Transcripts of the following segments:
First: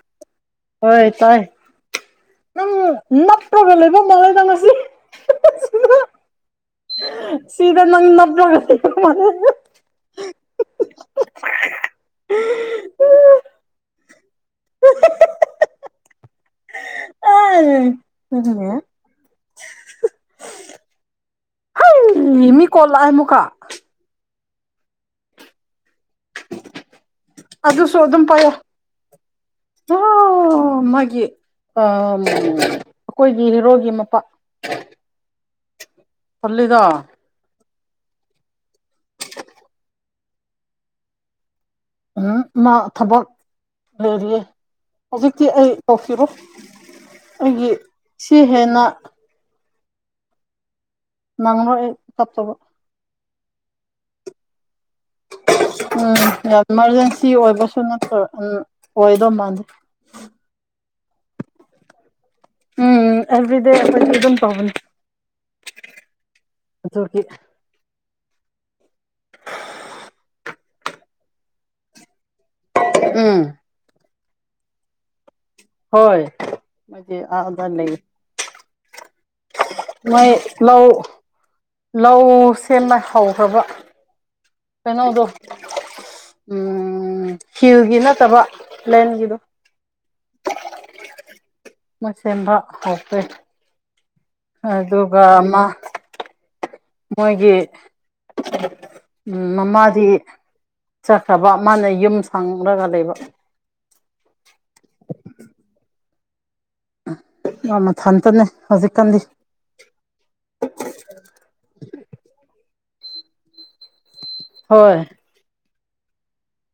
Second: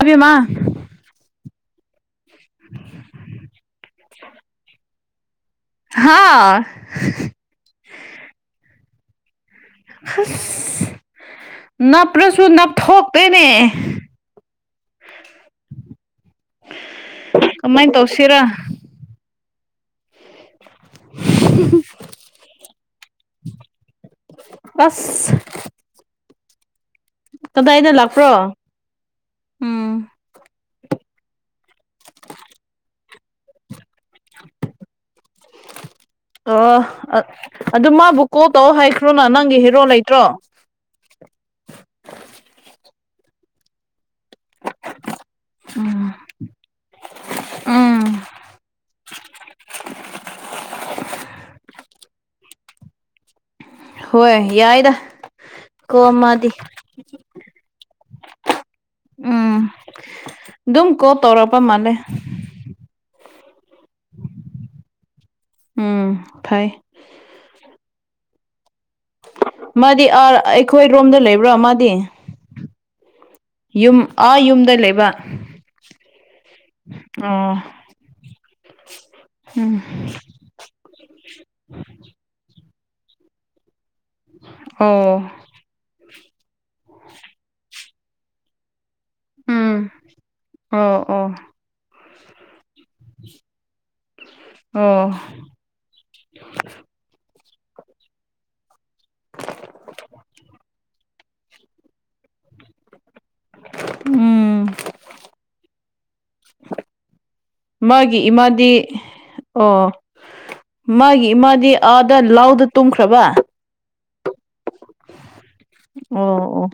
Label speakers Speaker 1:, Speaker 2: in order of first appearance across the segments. Speaker 1: ꯑꯕꯦꯝꯃ
Speaker 2: ꯍꯣꯏ ꯇꯥꯏ ꯅꯪ ꯅꯄ꯭ꯔꯣꯒ ꯂꯩ ꯏꯕ ꯃꯂꯦ ꯇꯪꯉꯁꯂꯤ
Speaker 1: ꯍꯥꯥ
Speaker 2: ꯁꯤꯗ ꯅꯪ ꯅꯖꯒ ꯃꯥꯅꯦ
Speaker 1: ꯑꯁ ꯅꯞꯂꯁꯨ ꯅꯞꯊꯣꯛꯇꯦꯅꯦ
Speaker 2: [unintelligible]
Speaker 1: ꯀꯃꯥꯏꯅ ꯇꯧꯁꯤꯔꯥ
Speaker 2: ꯑꯒ ꯍ ꯃꯤ ꯀꯂꯥ ꯍꯦꯃꯨꯀꯥ
Speaker 1: ꯑꯁ
Speaker 2: ꯑꯗꯨ ꯑꯗꯨ
Speaker 1: ꯀꯗꯥꯏꯗ
Speaker 2: ꯁꯣ ꯑꯗꯨꯝ
Speaker 1: ꯂꯥꯛꯄ꯭ꯔꯣ
Speaker 2: ꯄꯌꯥ ꯍ
Speaker 1: ꯎꯝ
Speaker 2: ꯑꯩꯈꯣꯏꯒꯤ ꯍꯦꯔꯣꯒꯤ ꯃꯄꯥ
Speaker 1: ꯑꯣ
Speaker 2: ꯄꯜꯂꯤꯗꯣ
Speaker 1: ꯑ ꯑꯗꯨ ꯃꯥꯕꯨ ꯀꯣꯜ ꯇꯧ ꯍꯥꯏꯈ꯭ꯔꯣꯅ ꯅꯪꯒꯤ ꯍꯦꯔꯣ ꯂꯩꯇ꯭ꯔꯣ
Speaker 2: ꯎꯝ ꯃꯥ ꯊꯕꯜ ꯂꯩꯔꯤꯌꯦ ꯍꯧꯖꯤꯛꯇꯤ ꯑꯩ
Speaker 1: ꯎꯝ
Speaker 2: ꯇꯧꯁꯤꯔꯣ ꯑꯩꯒꯤ
Speaker 1: ꯎꯝ
Speaker 2: ꯁꯤ ꯍꯦꯟꯅ ꯅꯪꯅꯣ ꯆꯞꯠꯇꯕ
Speaker 1: ꯍꯣꯏ ꯌꯥꯏꯗ
Speaker 2: [unintelligible]
Speaker 1: ꯀꯣꯜ
Speaker 2: ꯎꯝ
Speaker 1: ꯃꯥꯗꯤ
Speaker 2: ꯌꯥꯝ ꯏꯃꯥꯔꯖꯦꯟꯁꯤ ꯑꯣꯏꯕꯁꯨ ꯅꯠꯇ꯭ꯔꯣ ꯑꯣꯏꯗꯧ
Speaker 1: ꯎꯝ
Speaker 2: ꯃꯥꯥꯟꯜꯂꯤꯦ
Speaker 1: ꯑꯗꯨꯝ ꯀꯣ ꯇꯧꯔꯛꯄ ꯃꯥꯜꯂꯦ
Speaker 2: ꯎꯝ ꯑꯦꯕ꯭ꯔꯤꯗꯦ ꯑꯦꯕꯔꯤꯦ ꯑꯗꯨꯝ ꯄꯥꯎꯅꯤ
Speaker 1: ꯎꯝ ꯐꯩ ꯃꯥꯗꯤ ꯑꯥꯔ ꯑꯩꯈꯣꯏ ꯔꯣꯝꯗ ꯂꯩꯕ꯭ꯔꯥ ꯃꯥꯗꯤ
Speaker 2: ꯎꯝ
Speaker 1: ꯌꯨꯝ ꯑꯥ ꯌꯨꯝꯗ ꯂꯩꯕ
Speaker 2: ꯍꯣꯏ
Speaker 1: ꯑꯣ
Speaker 2: ꯑꯗꯔ ꯂꯩꯦ ꯃꯣꯏ ꯂꯧ ꯂꯧ ꯁꯦꯝꯅ ꯍꯧꯈ꯭ꯔꯕ
Speaker 1: ꯑꯣ
Speaker 2: ꯀꯩꯅꯣꯗꯣ ꯎꯝ ꯍꯤꯜꯒꯤ ꯅꯠꯇꯕ ꯂꯦꯟꯕꯤꯗ
Speaker 1: ꯎꯝ ꯑꯣ ꯑꯣ
Speaker 2: ꯃꯁꯝꯕ ꯑꯣꯄꯦ
Speaker 1: ꯑꯣ
Speaker 2: ꯑꯗꯨꯒ ꯑꯃ ꯃꯣꯏꯒꯤ ꯎꯝ ꯃꯃꯥꯗꯤ ꯆꯠꯈ꯭ꯔꯕ ꯃꯥꯅ ꯌꯨꯝ ꯁꯪꯔꯒ ꯂꯩꯕ
Speaker 1: ꯎꯝ
Speaker 2: ꯑ
Speaker 1: ꯃꯥꯒꯤ ꯏꯃꯥꯗꯤ ꯑꯣ ꯃꯥꯒꯤ ꯏꯃꯥꯗꯤ ꯑꯥꯗ ꯂꯥꯎꯗ ꯇꯨꯝꯈ꯭ꯔꯕ
Speaker 2: ꯍꯣꯏ
Speaker 1: ꯑꯣ ꯑꯣ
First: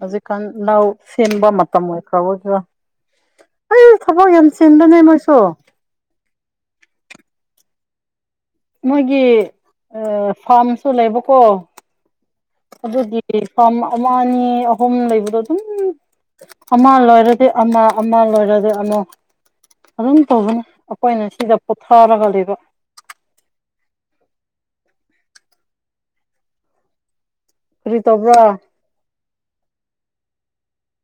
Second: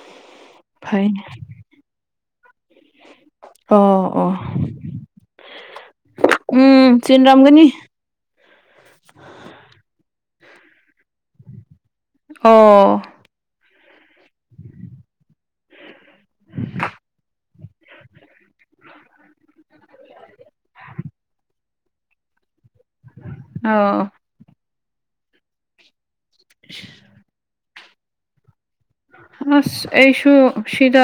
Speaker 2: ꯍꯧꯖꯤꯛꯀꯥꯟ ꯂꯅꯥꯎ
Speaker 1: ꯐꯩꯅꯦ
Speaker 2: ꯁꯦꯝꯕ ꯃꯇꯝ ꯑꯣꯏꯈ꯭ꯔ ꯑꯣꯏꯒꯔꯥ ꯑꯩ
Speaker 1: ꯑꯣ
Speaker 2: ꯊꯕꯛ ꯌꯥꯝ
Speaker 1: ꯑꯣ
Speaker 2: ꯆꯦꯟꯕꯅꯦ ꯃꯣꯏꯁꯨ
Speaker 1: ꯎꯝ ꯁꯤꯟꯔꯝꯒꯅꯤ
Speaker 2: ꯃꯣꯏꯒꯤ ꯐꯥꯔꯝꯁꯨ ꯂꯩꯕꯀꯣ
Speaker 1: ꯑꯣ
Speaker 2: ꯑꯗꯨꯗꯤ ꯐꯥꯔꯝ ꯑꯃ ꯑꯅꯤ ꯑꯍꯨꯝ ꯂꯩꯕꯗꯣ ꯑꯗꯨꯝ ꯑꯃ ꯂꯣꯏꯔꯦ ꯁꯤ ꯑꯃ ꯑꯃ ꯂꯣꯏꯔꯗꯤ ꯑꯃꯣ ꯑꯗꯨꯝ ꯇꯧꯕꯅꯦ ꯑꯩꯈꯣꯏꯅ ꯁꯤꯗ ꯄꯣꯊꯔꯒ ꯂꯩꯕ
Speaker 1: ꯑ [unintelligible]
Speaker 2: ꯐꯔꯤ ꯇꯕ꯭ꯔꯥ
Speaker 1: ꯑꯁ ꯑꯩꯁꯨ ꯁꯤꯗ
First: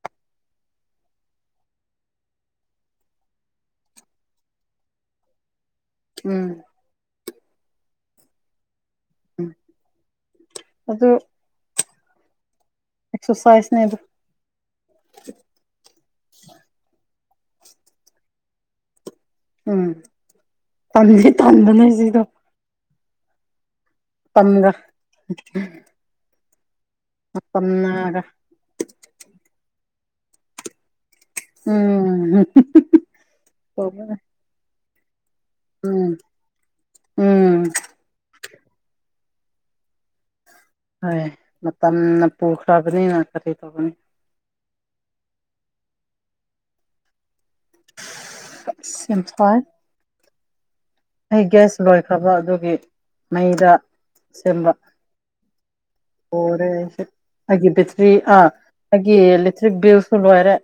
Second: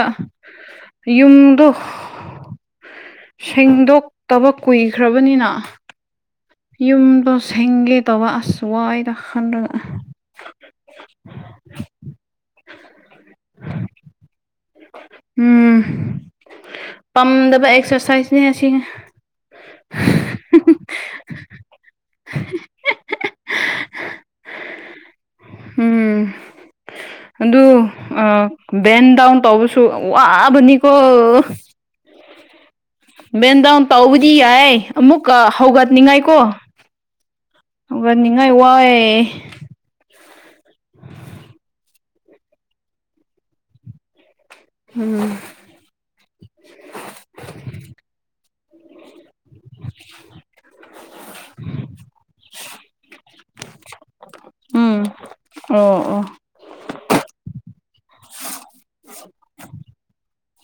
Speaker 1: ꯌꯨꯝꯗꯣ ꯁꯦꯡꯗꯣꯛꯇꯕ ꯀꯨꯏꯈ꯭ꯔꯕꯅꯤꯅ
Speaker 2: ꯎꯝ
Speaker 1: ꯌꯨꯝꯗꯣ ꯁꯦꯡꯒꯦ ꯇꯧꯕ ꯑꯁꯋꯥꯏ ꯆꯥꯟꯗ
Speaker 2: ꯑꯗꯨ ꯑꯦꯛꯁꯔꯁꯥꯏꯁꯅꯦ ꯑꯗꯨ
Speaker 1: ꯎꯝ ꯄꯝꯗꯕ ꯑꯦꯛꯁꯔꯁꯥꯏꯁꯅꯦ ꯑꯁꯤ
Speaker 2: ꯎꯝ ꯇ ꯇꯗꯅꯦ ꯁꯤꯗ ꯄꯪ
Speaker 1: ꯎꯝ ꯑꯗꯨ ꯕꯦꯟ ꯗꯥꯎꯟ ꯇꯧꯕꯁꯨ ꯋꯥꯕꯅꯤꯀꯣ
Speaker 2: ꯎꯝꯝ
Speaker 1: ꯃꯦꯟꯗꯥ ꯍꯨ ꯇꯧꯕꯖꯤ ꯌꯥꯌꯦ ꯑꯃꯃꯨꯛ
Speaker 2: ꯎꯝ
Speaker 1: ꯍꯧꯒꯠꯅꯤꯡꯉꯥꯏ ꯀꯣ
Speaker 2: ꯎꯝ
Speaker 1: ꯍꯧꯒꯠꯅꯤꯡꯉꯥꯏ ꯋꯥꯏꯦ
Speaker 2: ꯍꯣꯏ ꯃꯇꯝꯅ ꯄꯨꯈ꯭ꯔꯕꯅꯤꯅ ꯀꯔꯤ ꯇꯧꯕꯅꯤ
Speaker 1: ꯎꯝ
Speaker 2: ꯁꯤꯝꯐꯜ ꯑꯩ ꯒ꯭ꯌꯥꯁ ꯂꯣꯏꯈ꯭ꯔꯕ ꯑꯗꯨꯒꯤ ꯃꯩꯗ ꯁꯦꯝꯕ
Speaker 1: ꯎꯝ ꯑꯣ ꯑꯣ
Speaker 2: ꯍꯔꯦ ꯑꯩꯒꯤ ꯕꯦꯇ꯭ꯔꯤ ꯑꯥ ꯑꯩꯒꯤ ꯏꯂꯦꯛꯇ꯭ꯔꯤꯛ ꯕꯤꯜꯁꯨ ꯂꯣꯏꯔꯦ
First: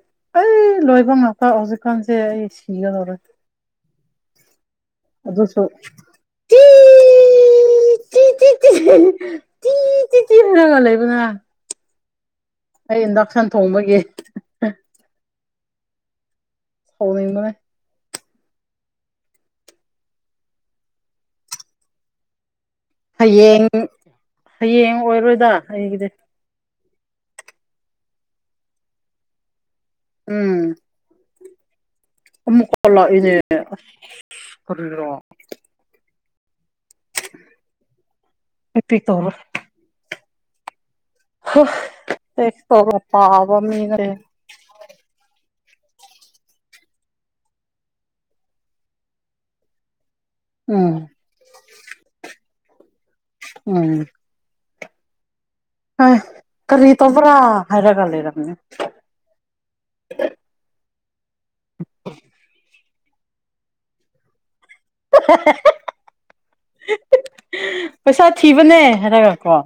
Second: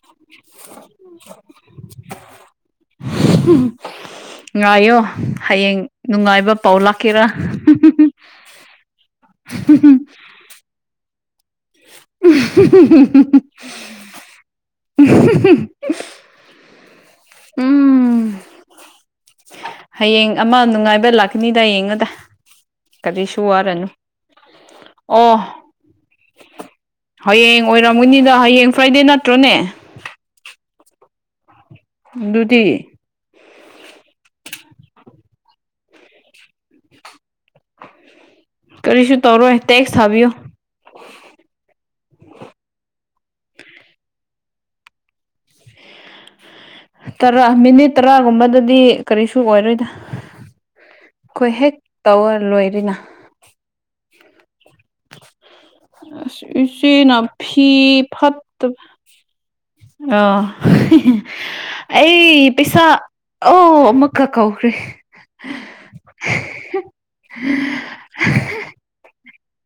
Speaker 2: ꯑꯩ ꯂꯣꯏꯕꯥꯎ ꯉꯄꯥꯎ ꯑꯣꯖꯤꯛꯀꯥꯟꯁ ꯁꯤꯒꯗꯔ
Speaker 1: ꯉꯥꯏꯌꯣ ꯍꯌꯦꯡ ꯅꯨꯡꯉꯥꯏꯕ ꯄꯥꯎ ꯂꯥꯛꯀꯦꯔꯥ
Speaker 2: ꯇ ꯇ ꯇ ꯇ ꯇꯤ ꯇꯤ ꯐꯔꯒꯜ ꯑꯩ ꯄꯨꯅ ꯑꯩ ꯍꯟꯗꯎꯁꯟ ꯊꯣꯡꯕꯒꯤ ꯁꯥꯎꯅꯕꯅꯦ
Speaker 1: ꯎꯝ ꯍꯌꯦꯡ ꯑꯃ ꯅꯨꯡꯉꯥꯏꯕ ꯂꯥꯛꯀꯅꯤꯗ ꯌꯦꯡꯉꯨꯗ
Speaker 2: ꯍꯌꯦꯡ ꯍꯌꯦꯡ
Speaker 1: ꯑꯣ
Speaker 2: ꯑꯣꯏꯔꯣꯏꯗ ꯑꯩꯒꯤꯗꯤ
Speaker 1: ꯍꯌꯦꯡ ꯑꯣꯏꯔꯝꯒꯅꯤꯗ ꯍꯌꯦꯡ ꯐ꯭ꯔꯥꯏꯗꯦ ꯅꯠꯇ꯭ꯔꯣꯅꯦ ꯑꯗꯨꯗꯤ
Speaker 2: ꯃꯀꯣꯂ ꯏꯅꯦꯔ ꯑꯩ ꯄꯤꯛ
Speaker 1: ꯀꯔꯤꯁꯨꯨ ꯇꯧꯔꯣ ꯇꯩ ꯊꯕꯤꯌꯑꯣ
Speaker 2: ꯑꯦ ꯇꯣ ꯄ ꯄꯥꯕꯃꯤ ꯂꯩ
Speaker 1: ꯇꯔꯥ ꯃꯤꯅꯤꯠ ꯇꯔꯥꯒꯨꯝꯕꯗꯗꯤ ꯀꯔꯤꯁꯨ ꯑꯣꯏꯔꯣꯏꯗ
Speaker 2: ꯎꯝ
Speaker 1: ꯑꯩꯈꯣꯏ ꯍꯦꯛ ꯇꯧꯔ ꯂꯣꯏꯔꯤꯅ
Speaker 2: ꯎꯝ ꯍꯣꯏ ꯀꯔꯤ
Speaker 1: ꯏꯁꯤꯡꯅ
Speaker 2: ꯇꯧꯕ꯭ꯔꯥ
Speaker 1: ꯐꯤ
Speaker 2: ꯍꯥꯏꯔꯒ ꯂꯩꯔꯝꯃꯦ
Speaker 1: ꯐꯠꯇ ꯑ ꯑꯩ ꯄꯤꯁꯥ ꯑꯣ ꯑꯃꯨꯛꯀ ꯀꯧꯈ꯭ꯔꯦ
Speaker 2: ꯄꯩꯁꯥ ꯊꯕꯅꯦ ꯍꯥꯏꯔꯒ ꯀ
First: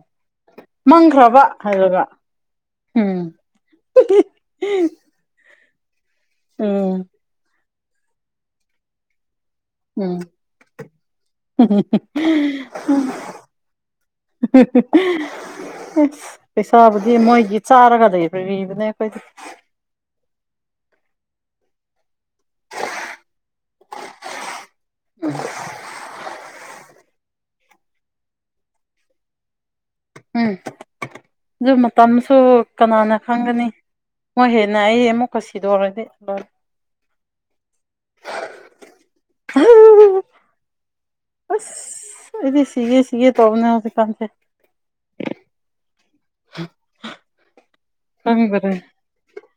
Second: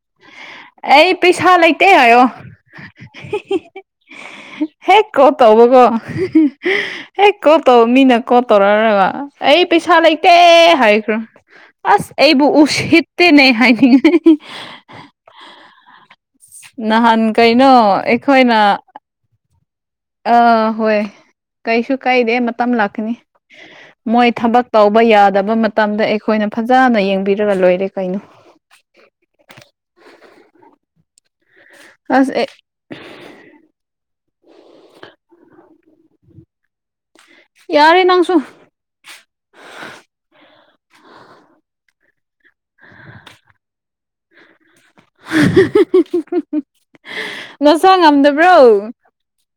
Speaker 1: ꯑ ꯄꯤꯁꯥ ꯂꯩꯇ ꯍꯥꯏꯣ
Speaker 2: ꯎꯝ
Speaker 1: ꯍꯦꯛ ꯀ ꯇꯕ ꯀꯣ
Speaker 2: ꯎꯝ
Speaker 1: ꯍꯦꯛ ꯀꯣꯠꯇꯧ ꯃꯤꯅ ꯀꯣꯠꯇꯧꯔꯔꯒ ꯑꯩ ꯄꯩꯁꯥ
Speaker 2: ꯎꯝ
Speaker 1: ꯂꯩꯇꯦ ꯍꯥꯏꯈ꯭ꯔꯣ ꯑꯁ ꯑꯩꯕꯨ ꯎꯁꯤꯍꯤꯗꯦꯅꯦ ꯍꯥꯏ
Speaker 2: ꯄꯩꯁꯥꯕꯨꯗꯤ
Speaker 1: ꯅꯍꯥꯟ
Speaker 2: ꯃꯣꯏꯒꯤ
Speaker 1: ꯀꯩꯅꯣ
Speaker 2: ꯆꯥꯔꯒ
Speaker 1: ꯑꯩꯈꯣꯏꯅ
Speaker 2: ꯂꯩꯔꯤꯕꯅꯦ ꯑꯩꯈꯣꯏꯗꯤ
Speaker 1: ꯑꯥ ꯍꯣꯏ ꯀꯩꯁꯨ ꯀꯩꯗ ꯃꯇꯝ ꯂꯥꯛꯀꯅꯤ ꯃꯣꯏ ꯊꯕꯛ ꯇꯧꯕ ꯌꯥꯗꯕ ꯃꯇꯝꯗ ꯑꯩꯈꯣꯏꯅ ꯐꯖꯅ ꯌꯦꯡꯕꯤꯔ ꯒ ꯂꯣꯏꯔꯦ ꯀꯩꯅꯣ
Speaker 2: ꯎꯝ ꯑꯗꯨ
Speaker 1: ꯑꯁ
Speaker 2: ꯃꯇꯝꯁꯨ
Speaker 1: ꯑꯦ
Speaker 2: ꯀꯅꯥꯅ ꯈꯪꯒꯅꯤ ꯍꯣꯏ ꯍꯦꯟꯅ ꯑꯩ ꯑꯃꯨꯛꯀ ꯁꯤꯗꯔꯗꯤ ꯂꯣꯏ
Speaker 1: ꯌꯥꯔꯦ ꯅꯪꯁꯨ
Speaker 2: ꯑꯁ ꯏꯗꯤ ꯁꯤꯦ ꯁꯤꯦ ꯇꯣꯅ ꯍꯧꯖꯤꯦ ꯀꯥꯟꯁꯦ
Speaker 1: [unintelligible]
Speaker 2: [unintelligible] ꯈꯪꯗꯔꯦ
Speaker 1: ꯆꯉꯝꯗꯕ꯭ꯔꯣ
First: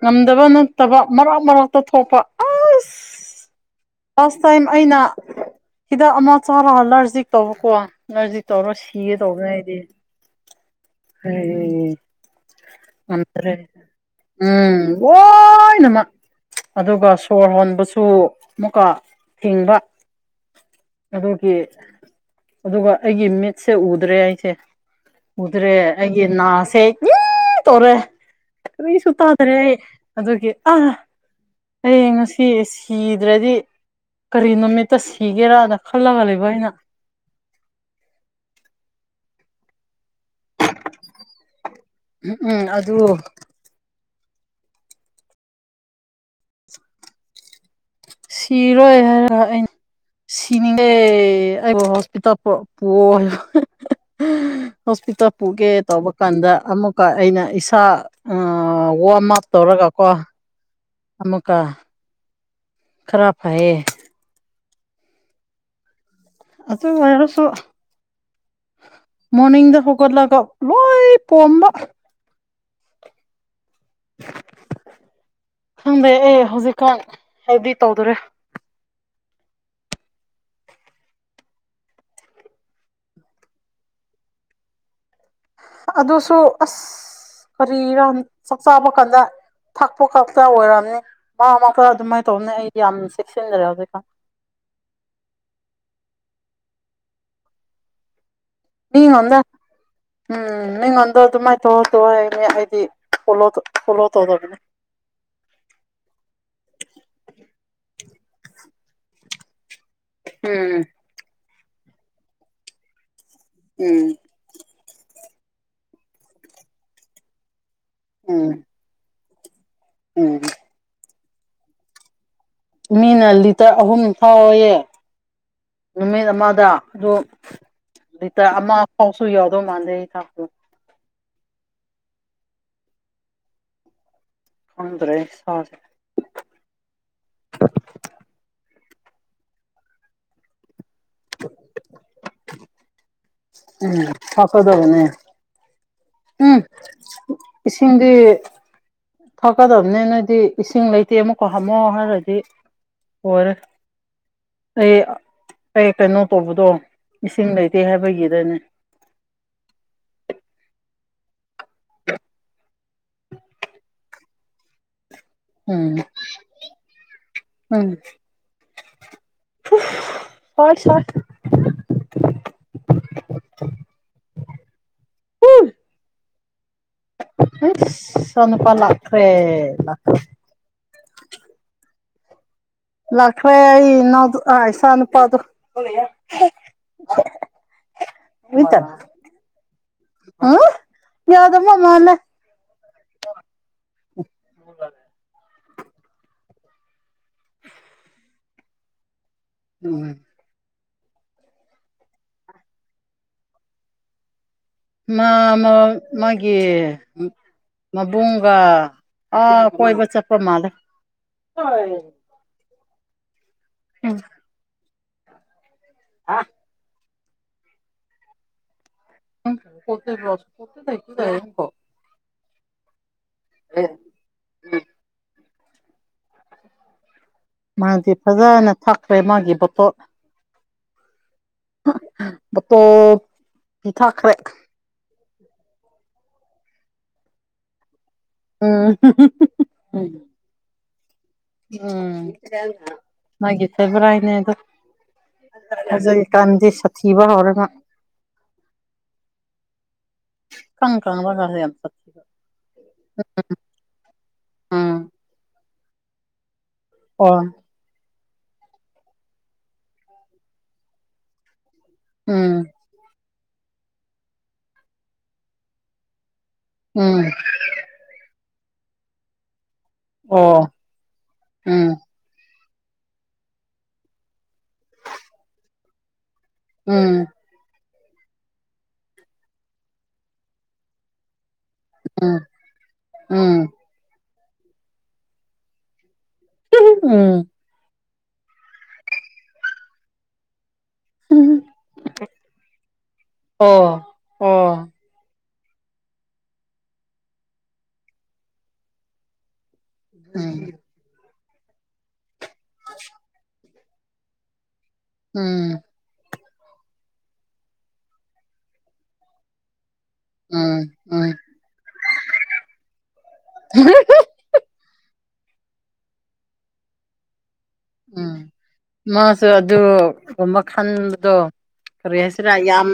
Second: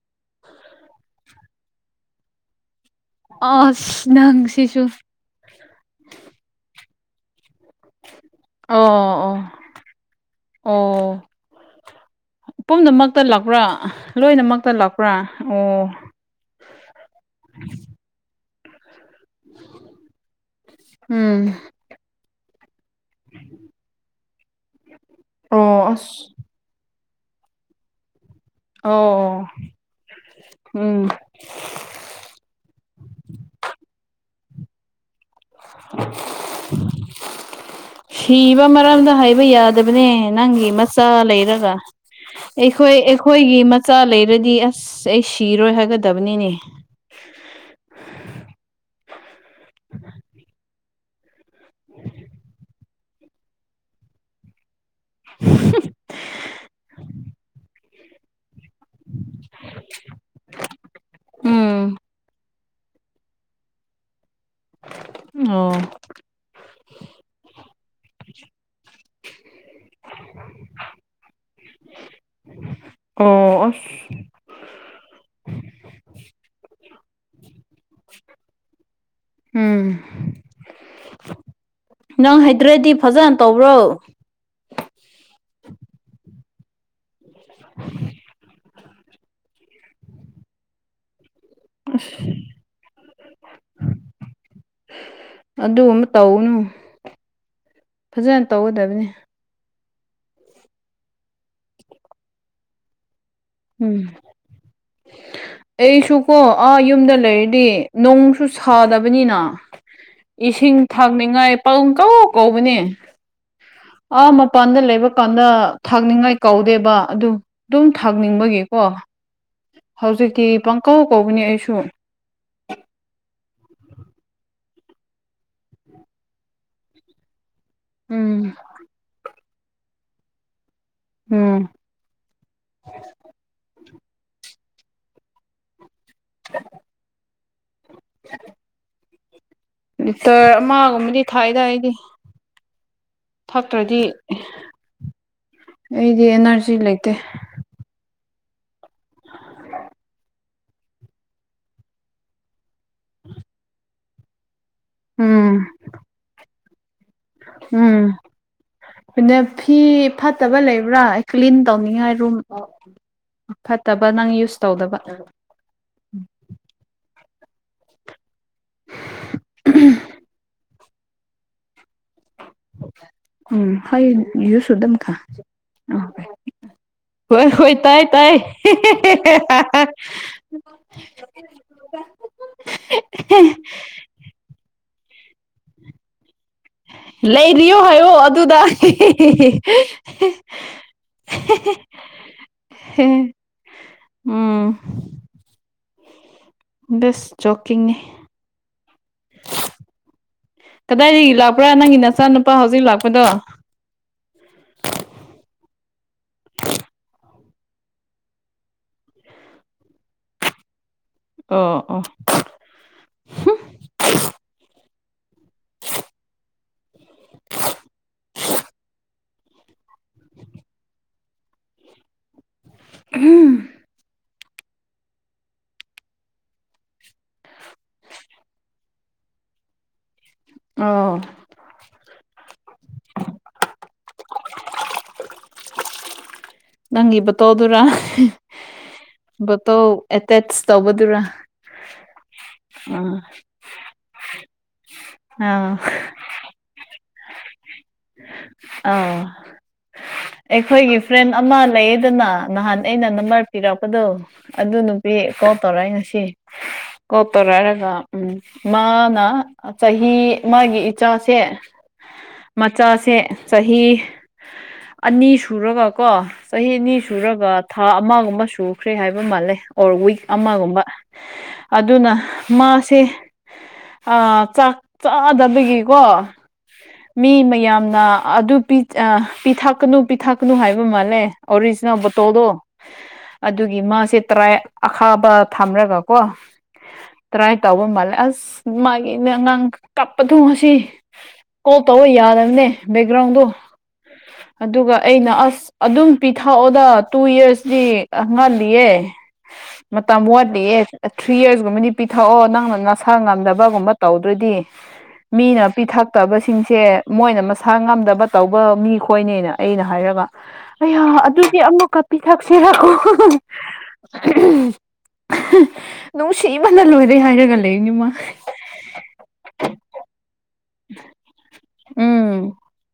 Speaker 2: ꯉꯝꯗꯕ ꯅꯠꯇꯕ ꯃꯔꯥꯛ ꯃꯔꯥꯛꯛꯇ ꯊꯣꯛꯄ ꯑꯁ
Speaker 1: ꯑꯁ
Speaker 2: ꯐꯁ ꯇꯥꯏꯝ
Speaker 1: ꯅꯪꯁꯤꯁꯨ
Speaker 2: ꯑꯩꯅ ꯍꯤꯗꯥꯛ ꯑꯃ ꯆꯔꯍꯜꯂꯔ ꯉꯖꯤꯛ ꯇꯧꯕꯔꯀꯣ ꯉꯖꯤꯛ ꯇꯧꯔꯣ
Speaker 1: ꯑꯣ
Speaker 2: ꯁꯤꯒꯦ ꯇꯧꯕꯅꯦ
Speaker 1: ꯑꯣ
Speaker 2: ꯑꯩꯗꯤ
Speaker 1: ꯑꯣ
Speaker 2: ꯎꯝ ꯎꯝ
Speaker 1: ꯄꯨꯝꯅꯃꯛꯇ
Speaker 2: ꯔꯦ
Speaker 1: ꯂꯥꯛꯄ꯭ꯔꯥ ꯂꯣꯏꯅꯃꯛꯇ
Speaker 2: ꯎꯝ
Speaker 1: ꯂꯥꯛꯄ꯭ꯔꯥ ꯑꯣ
Speaker 2: ꯑꯣꯅꯃ ꯑꯗꯨꯒ ꯁꯣꯔ ꯍꯣꯟꯕꯁꯨ ꯃꯨꯀꯥ ꯊꯤꯡꯕ
Speaker 1: ꯎꯝ
Speaker 2: ꯑꯗꯨꯒꯤ ꯑꯗꯨꯒ ꯑꯩꯒꯤ ꯃꯤꯠꯁꯦ ꯎꯗ꯭ꯔꯦ ꯑꯩꯁꯦ ꯎꯗ꯭ꯔꯦ
Speaker 1: ꯑꯣ
Speaker 2: ꯑꯩꯒꯤ
Speaker 1: ꯑꯁ
Speaker 2: ꯅꯥꯁꯦ ꯂ ꯇꯧꯔꯦ ꯀꯔꯤꯁꯨ
Speaker 1: ꯑꯣ
Speaker 2: ꯇꯥꯗꯔꯦ ꯑꯩ ꯑꯗꯨꯒꯤ ꯑꯥ
Speaker 1: ꯎꯝ
Speaker 2: ꯑꯩ ꯉꯁꯤ ꯁꯤꯗ꯭ꯔꯗꯤ ꯀꯔꯤ ꯅꯨꯃꯤꯠꯇ ꯁꯤꯒꯦꯔꯥꯅ ꯈꯜꯂꯒ ꯂꯩꯕ ꯑꯩꯅ
Speaker 1: ꯁꯤꯕ ꯃꯔꯗ ꯍꯥꯏ ꯍꯥꯏꯕ ꯌꯥꯗꯕꯅꯦ ꯅꯪꯒꯤ ꯃꯆꯥ
Speaker 2: ꯎꯝ ꯎꯝ
Speaker 1: ꯂꯩꯔꯒꯈꯣꯏ
Speaker 2: ꯑꯗꯨ
Speaker 1: ꯑꯩꯈꯣꯏꯒꯤ ꯆꯥ ꯂꯩꯔꯗꯤ ꯑꯁ ꯑꯩ ꯁꯤꯔꯣꯏ ꯍꯥꯏꯒꯗꯕꯅꯤꯅꯦ
Speaker 2: ꯁꯤꯔꯣꯏ ꯍꯥꯏꯔꯒ ꯑ ꯁꯤꯅꯤꯡꯗꯦ ꯑꯩꯕꯨ ꯍꯣꯁꯄꯤꯇꯥꯜ ꯄꯜ ꯍꯣꯁꯄꯤꯇꯥꯜ ꯄꯨꯒꯦ ꯇꯧꯕ ꯀꯥꯟꯗ ꯑꯃꯨꯛꯀ ꯑꯩꯅ ꯏꯁꯥ ꯋꯥꯔꯝ ꯑꯞ ꯇꯧꯔꯒꯀꯣ ꯑꯃꯨꯛꯀ
Speaker 1: ꯎꯝ
Speaker 2: ꯈꯔꯞ ꯍꯥꯏꯌꯦ
Speaker 1: ꯑꯣ
Speaker 2: ꯑꯗ ꯋꯥꯔꯁꯨ ꯃꯣꯔꯅꯤꯡꯡꯗ ꯍꯧꯒꯠꯂꯒ ꯂꯣꯏ ꯄꯣꯝꯕ
Speaker 1: ꯑꯣ
Speaker 2: ꯑꯗ ꯑꯦ ꯍꯧꯖꯤꯛꯀꯥꯟ ꯍꯥꯏꯗꯤ ꯇꯧꯗꯔꯦ
Speaker 1: ꯎꯝ ꯅꯪ ꯍꯩꯇ꯭ꯔꯗꯤ ꯐꯖꯅ ꯇꯧꯕ꯭ꯔꯣ
Speaker 2: ꯑꯗꯨꯁꯨ ꯑꯁ ꯀꯔꯤꯔ ꯆꯥꯛ ꯆꯥꯕ ꯀꯥꯟꯗ ꯊꯛꯄ ꯈꯛꯇ ꯑꯣꯏꯔꯛꯑꯝꯅꯤ ꯃꯥ ꯃꯥ ꯈꯔ ꯑꯗꯨꯃꯥꯏꯅ ꯇꯧꯅꯦ ꯑꯩ ꯌꯥꯝ ꯆꯦꯛꯁꯤꯟꯖꯔꯦ ꯍꯧꯖꯤꯛꯀ
Speaker 1: ꯑꯗꯨꯒꯨꯝꯕ ꯇꯧꯅꯨ ꯐꯖꯅ ꯇꯧꯒꯗꯕꯅꯤ
Speaker 2: ꯃꯤꯉꯣꯟꯗ ꯎꯝ ꯃꯤꯉꯣꯟꯗ ꯑꯗꯨꯝꯃꯥꯏꯅꯊꯣꯛꯑꯗ ꯍꯥꯏꯅꯦ ꯑꯩꯗꯤ ꯐꯣꯂꯣ
Speaker 1: ꯎꯝ
Speaker 2: ꯐꯣꯂꯣ ꯇꯧꯗꯕꯅꯦ
Speaker 1: ꯑꯩꯁꯨ ꯀꯣ ꯑꯥ ꯌꯨꯝꯗ ꯂꯩꯔꯗꯤ ꯅꯣꯡꯁꯨ ꯁꯥꯗꯕꯅꯤꯅ ꯏꯁꯤꯡ
Speaker 2: ꯎꯝ
Speaker 1: ꯊꯥꯛꯅꯤꯉꯥꯏ ꯄꯥꯎ ꯀ ꯀꯧꯕꯅꯦ
Speaker 2: ꯎꯝ
Speaker 1: ꯑꯥ ꯃꯄꯥꯟꯗ ꯂꯩꯕ ꯀꯥꯟꯗ ꯊꯥꯛꯅꯤꯡꯉꯥꯏ ꯀꯧꯗꯦꯕ ꯑꯗꯨ ꯑꯗꯨꯝ
Speaker 2: ꯎꯝ
Speaker 1: ꯊꯥꯛꯅꯤꯡꯕꯒꯤꯀꯣ
Speaker 2: ꯎꯝ
Speaker 1: ꯍꯧꯖꯤꯛꯇꯤ ꯄꯪꯀꯧ ꯀꯧꯕꯅꯤ ꯑꯩꯁꯨ
Speaker 2: ꯃꯤꯅ ꯂꯤꯇꯔ ꯑꯍꯨꯝ ꯐꯥꯎꯦ ꯅꯨꯃꯦ ꯅꯃꯗ ꯑꯗꯨꯣ
Speaker 1: ꯎꯝ
Speaker 2: ꯑꯗꯨꯇ ꯑ ꯑꯥꯎꯁꯨ ꯌꯥꯗꯣ ꯃꯥꯗꯦ ꯊꯀꯣ
Speaker 1: ꯎꯝ
Speaker 2: ꯍꯗ꯭ꯔꯦ ꯍꯦ
Speaker 1: ꯑ
Speaker 2: ꯑ
Speaker 1: [unintelligible] ꯂꯤꯇꯔ ꯑꯃꯒꯨꯝꯕꯗꯤ ꯊꯥꯏꯗꯥꯏꯗꯤ
Speaker 2: ꯎꯝ ꯐꯁꯥꯏꯗꯕꯅꯦ
Speaker 1: ꯑꯩꯗꯤ
Speaker 2: ꯎꯝ
Speaker 1: ꯑꯦꯅꯔꯖꯤ ꯂꯩꯇꯦ
Speaker 2: ꯏꯁꯤꯡꯁꯤꯡꯗꯤ ꯊꯣꯛꯀꯗꯕꯅꯤ ꯅꯣꯏꯗꯤ ꯏꯁꯤꯡ ꯂꯩꯇꯦ ꯑꯃꯨꯛꯀꯣ ꯍꯥꯝꯃꯛ ꯍꯥꯏꯔꯗꯤ ꯑꯣꯏꯔ
Speaker 1: ꯎꯝ
Speaker 2: ꯩꯅꯣ ꯇꯗꯣ
Speaker 1: ꯎꯝ ꯑꯗꯨꯅ ꯐꯤ ꯐꯠꯇꯕ ꯂꯩꯕ꯭ꯔꯥ ꯀ꯭ꯂꯤꯟ ꯇꯧꯅꯤꯡꯉꯥꯏ ꯔꯨꯝ ꯐꯠꯇꯕ ꯅꯪ ꯌꯨꯁ ꯇꯧꯗꯕ
Speaker 2: ꯎꯝ ꯎꯝ ꯍ ꯁꯠ
Speaker 1: ꯎꯝ ꯍꯣꯏ ꯌꯨꯁ ꯑꯗꯨꯝ ꯈ
Speaker 2: ꯎꯝ
Speaker 1: ꯑ ꯍꯣꯏ ꯍꯣꯏ ꯇꯥꯏ ꯇꯥꯏ
Speaker 2: ꯏꯆꯥ ꯅꯨꯄꯥ ꯂꯥꯛꯈ꯭ꯔꯦ
Speaker 1: [unintelligible]
Speaker 2: ꯂꯈ ꯔꯦ ꯏꯟꯅꯣ ꯑꯗꯨ ꯍꯥꯏꯥꯏꯁꯅꯄ ꯑꯗꯨ
Speaker 1: ꯂꯩꯔꯤꯌꯣ ꯍꯥꯏꯌꯣ ꯑꯗꯨꯗ
Speaker 2: ꯌꯥꯎꯗꯃ ꯃꯥꯅꯦ
Speaker 1: ꯍ ꯎꯝ ꯁ ꯆꯣꯀꯤꯡꯡꯅꯦ
Speaker 2: ꯎꯝ
Speaker 1: ꯀꯗꯥꯏꯗꯒꯤ ꯂꯥꯛꯄ꯭ꯔꯥ ꯅꯪꯒꯤ ꯅꯆꯥꯅꯨꯄꯥ ꯍꯧꯖꯤꯛ ꯂꯥꯛꯄꯗꯣ
Speaker 2: ꯃꯥ ꯃꯥꯒꯤ ꯃꯕꯨꯡꯒ ꯑꯥ ꯀꯣꯏꯕ ꯆꯠꯄ ꯃꯥꯜꯂ
Speaker 1: ꯑ ꯑꯣ
Speaker 2: ꯍꯥ ꯎ ꯆ ꯇ ꯏꯀꯣ
Speaker 1: ꯎꯝ
Speaker 2: ꯎꯝ ꯎꯝ ꯃꯥꯗꯤ ꯐꯖꯅ ꯊꯈ꯭ꯔꯦ ꯃꯥꯒꯤ ꯕꯣꯇꯣꯠ
Speaker 1: ꯑꯣ
Speaker 2: ꯠꯇꯣ ꯏ ꯊꯈꯔꯦ [unintelligible]
Speaker 1: ꯅꯪꯒꯤ ꯕꯇꯣꯗꯨꯔ
Speaker 2: ꯎꯝ
Speaker 1: ꯕꯇꯣ ꯑꯦꯇꯦꯠꯆ ꯇꯧꯕꯗꯨꯔꯥ
Speaker 2: ꯎꯝ
Speaker 1: ꯑꯥ
Speaker 2: ꯅꯒꯤꯁꯕ꯭ꯔ ꯏꯅꯦ
Speaker 1: ꯑꯥ
Speaker 2: ꯑꯗꯨ ꯀꯥꯟꯗ ꯁꯊꯤꯕꯔꯒ
Speaker 1: ꯑꯥ
Speaker 2: [unintelligible]
Speaker 1: ꯑꯩꯈꯣꯏꯒꯤ ꯐ꯭ꯔꯦꯟ
Speaker 2: ꯀꯪꯔꯒ
Speaker 1: ꯑꯃ
Speaker 2: ꯌꯥꯝ ꯁꯥꯊꯤꯕ
Speaker 1: ꯂꯩꯌꯦꯗꯅ ꯅꯍꯥꯟ ꯑꯩꯅ ꯅꯝꯕꯔ ꯄꯤꯔꯛꯄꯗꯣ ꯑꯗꯨ
Speaker 2: ꯎꯝ
Speaker 1: ꯅꯨꯄꯤ ꯀꯣ ꯇꯧꯔꯏ ꯉꯁꯤ ꯀꯣ
Speaker 2: ꯑꯣ
Speaker 1: ꯇꯧꯔꯥꯏꯔꯒ ꯎꯝ ꯃꯥꯅ ꯆꯍꯤ ꯃꯥꯒꯤ ꯏꯆꯥꯁꯦ
Speaker 2: ꯎꯝ
Speaker 1: ꯃꯆꯥꯁꯦ ꯆꯍꯤ ꯑꯅꯤ ꯁꯨꯔꯒꯀꯣ ꯆꯍꯤ ꯑꯅꯤ
Speaker 2: ꯎꯝ
Speaker 1: ꯁꯨꯒ ꯊꯥ ꯑꯃꯒꯨꯝꯕ ꯁꯨꯈ꯭ꯔꯦ ꯍꯥꯏꯕ ꯃꯥꯜꯂꯦ ꯑꯣꯔ ꯋꯤꯛ
Speaker 2: ꯑꯣ
Speaker 1: ꯑꯃꯒꯨꯝꯕ
Speaker 2: ꯎꯝ
Speaker 1: ꯑꯗꯨꯅ ꯃꯥꯁꯦ ꯆꯥꯛ ꯆꯥꯗꯕꯒꯤꯀꯣ
Speaker 2: ꯎꯝ
Speaker 1: ꯃꯤ ꯃꯌꯥꯝꯅ ꯑꯗꯨ ꯄꯤꯊꯛꯀꯅꯨ ꯄꯤꯊꯛꯀꯅꯨ ꯍꯥꯏꯕ ꯃꯥꯜꯂꯦ ꯑꯣꯔꯤꯖꯤꯅꯦꯜ
Speaker 2: ꯎꯝ
Speaker 1: ꯕꯣꯇꯣꯗꯣ
Speaker 2: ꯎꯝ
Speaker 1: ꯑꯗꯨꯒꯤ ꯃꯥꯁꯦ ꯇꯔꯥꯏ ꯑꯈꯥꯕ ꯊꯝꯔꯒ ꯀꯣ ꯇ꯭ꯔꯥꯏ ꯇꯧꯕ ꯃꯥꯜꯂꯦ ꯑꯁ ꯃꯥꯒꯤꯉꯪ ꯀꯞꯄ ꯊꯣꯡ ꯑꯁꯤ
Speaker 2: ꯎꯝ
Speaker 1: ꯀꯣꯜ ꯇꯧꯕ ꯌꯥꯗꯕꯅꯦ ꯕꯦꯛꯒ꯭ꯔꯥꯎꯟꯗꯣ
Speaker 2: ꯑꯣ ꯑꯣ
Speaker 1: ꯑꯗꯨꯒ ꯑꯩꯅ ꯑꯁ ꯑꯗꯨꯝ ꯄꯤꯊꯛꯑꯣꯗ ꯇꯨ ꯌꯌꯥꯔꯁꯇ ꯉꯜꯂꯤꯌꯦꯦ ꯃꯇꯝ
Speaker 2: ꯎꯝ
Speaker 1: ꯋꯥꯠꯂꯤꯌꯦ ꯊ꯭ꯔꯤ ꯌꯔꯁꯀꯨꯝꯕꯅꯤ ꯄꯤꯊꯛꯑꯣ ꯅꯪꯅ ꯅꯁꯥ ꯉꯝꯗꯕꯒꯨꯝꯕ ꯇꯧꯗꯣꯏꯗꯤ ꯃꯤꯅ
Speaker 2: ꯎꯝ
Speaker 1: ꯄꯤꯊꯛꯇꯕꯁꯤ ꯁꯤꯡꯁꯦ ꯃꯣꯏꯅ ꯃꯁꯥ ꯉꯝꯗꯕ ꯇꯧꯕ ꯃꯤ ꯈꯣꯏꯅꯦꯅ ꯑꯩꯅ ꯍꯥꯏꯔ
Speaker 2: ꯎꯝ
Speaker 1: ꯑꯩꯍ
Speaker 2: ꯎꯝ
Speaker 1: ꯑꯗꯨꯗꯤ ꯑꯃꯨꯛꯀ ꯄꯤꯊꯛꯁꯤꯔꯑꯣ ꯅꯨꯡ ꯁꯤꯕꯅꯜꯂꯣꯏꯗꯔꯦ ꯍꯥꯏꯔꯒꯜꯂꯤ
Speaker 2: ꯎꯝ ꯃꯥꯁ ꯑꯗꯨ ꯑꯗꯨ ꯀꯃ ꯈꯟꯕꯗꯣ ꯀꯔꯤ ꯍꯥꯏꯁꯤꯔꯥ
Speaker 1: ꯎꯝ
Speaker 2: ꯌꯥꯝ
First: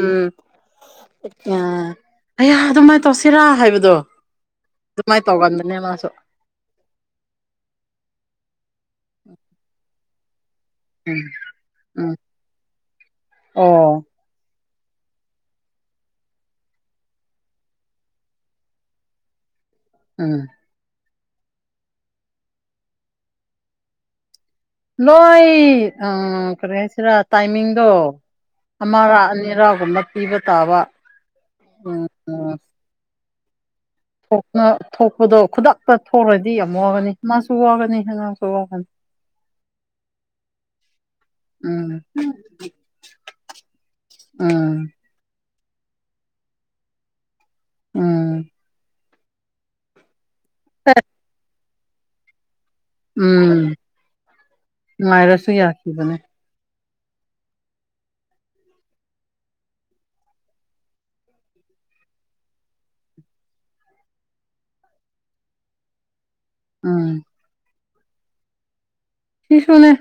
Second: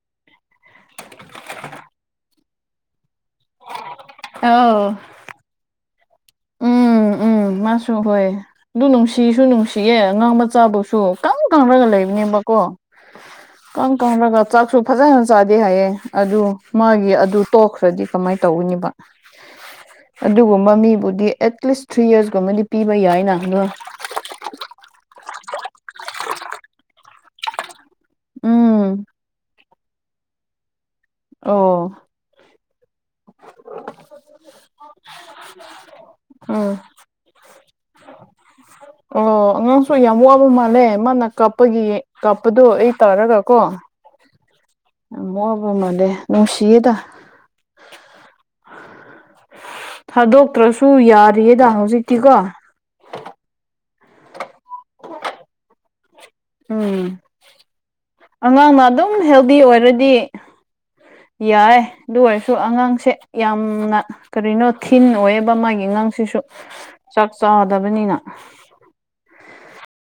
Speaker 2: ꯑꯌꯥ ꯑꯗꯨꯃꯥꯏꯅ ꯇꯧꯁꯤꯔꯥ ꯍꯥꯏꯕꯗꯣ
Speaker 1: ꯑꯧ
Speaker 2: ꯑꯗꯨꯃꯥꯏꯅ ꯇꯧꯒꯗꯅꯦ ꯃꯥꯁꯨ
Speaker 1: ꯎꯝ ꯎꯝ ꯃꯥꯁꯨ ꯍꯣꯏ ꯑꯗꯨ ꯅꯨꯡꯁꯤꯁꯨ ꯅꯨꯡꯁꯤꯌꯦꯦ ꯉꯥꯡꯕ ꯃꯆꯥꯕꯨꯧꯁꯨ
Speaker 2: ꯎꯝ
Speaker 1: ꯀ ꯀꯪꯅꯒ
Speaker 2: ꯎꯝ
Speaker 1: ꯂꯩꯕꯅꯦꯕꯀꯣ ꯀ
Speaker 2: ꯑꯣ
Speaker 1: ꯀꯪꯔꯒ ꯆꯥꯛꯁꯨ ꯐꯖꯅ ꯆꯥꯗꯦ ꯍꯥꯏꯌꯦꯦ ꯑꯗꯨ ꯃꯥꯒꯤ ꯑꯗꯨ ꯇꯣꯛꯈ꯭ꯔꯗꯤ ꯀꯃꯥꯏꯅ ꯇꯧꯋꯤꯅꯤꯕ
Speaker 2: ꯎ
Speaker 1: ꯑꯗꯨꯒꯨꯝꯕ ꯃꯤꯕꯨꯗꯤ ꯑꯦꯠꯂꯤꯁ ꯊ꯭ꯔꯤ ꯌꯔꯁꯀꯨꯝꯕꯗꯤ ꯄꯤꯕ ꯌꯥꯏꯅ ꯅꯣꯏ
Speaker 2: ꯅꯣꯏ ꯑ ꯀꯩꯅ ꯍꯥꯏꯁꯤꯔ ꯇꯥꯏꯃꯤꯡꯗꯣ
Speaker 1: ꯎꯝ
Speaker 2: ꯑꯃꯔꯥ ꯑꯅꯤꯔꯥꯒꯨꯝꯕ ꯄꯤꯕ ꯇꯥꯕ
Speaker 1: ꯑꯣ
Speaker 2: ꯎꯝ ꯊꯣꯛꯅ ꯊꯣꯛꯄꯗꯣ ꯈꯨꯗꯛꯇ ꯊꯣꯛꯈꯗꯤ ꯌꯥꯝ
Speaker 1: ꯎꯝ
Speaker 2: ꯋꯥꯒꯅꯤ ꯃꯥꯁꯨ ꯋꯥꯒꯅꯤ ꯑꯉꯥꯡꯁꯨ ꯋꯥꯅꯤ
Speaker 1: ꯑꯣ ꯑꯉꯥꯡꯁꯨ ꯌꯥꯝ ꯋꯥꯕ ꯃꯥꯜꯂꯦ ꯃꯥꯅ ꯀꯥꯞꯄꯒꯤ
Speaker 2: ꯎꯝ
Speaker 1: ꯀꯥꯞꯄꯗꯣ ꯑꯩ ꯇꯥꯔꯒ ꯀꯣ
Speaker 2: ꯎ
Speaker 1: ꯑꯃꯣꯕ ꯃꯅꯦ ꯅꯅꯨꯡꯁꯤꯤꯗ
Speaker 2: ꯎꯝ
Speaker 1: ꯊꯥꯗꯣꯛꯇ꯭ꯔꯁꯨ ꯌꯥꯔꯤꯌꯦꯗ ꯍꯧꯖꯤꯛꯇꯤꯀꯣ
Speaker 2: ꯎꯝ ꯉꯥꯏꯔꯁꯨ ꯌꯥꯁꯈꯤꯕꯅꯦ
Speaker 1: ꯎꯝ ꯑꯉꯥꯡꯅ ꯑꯗꯨꯝ ꯍꯦꯜꯗꯤ ꯑꯣꯏꯔꯗꯤ ꯌꯥꯏ ꯑꯗꯨ ꯑꯣꯏꯔꯁꯨ ꯑꯉꯥꯡꯁꯦ ꯌꯥꯝꯅ ꯀꯔꯤꯅꯣ ꯊꯤꯟꯤꯟ ꯑꯣꯏꯌꯦꯕ ꯃꯥꯒꯤ ꯅꯪꯁꯤꯁꯨ
Speaker 2: ꯎꯝ
Speaker 1: ꯆꯥꯛ ꯆꯥꯗꯕꯅꯤꯅ
Speaker 2: ꯁꯤꯁꯨꯅꯦ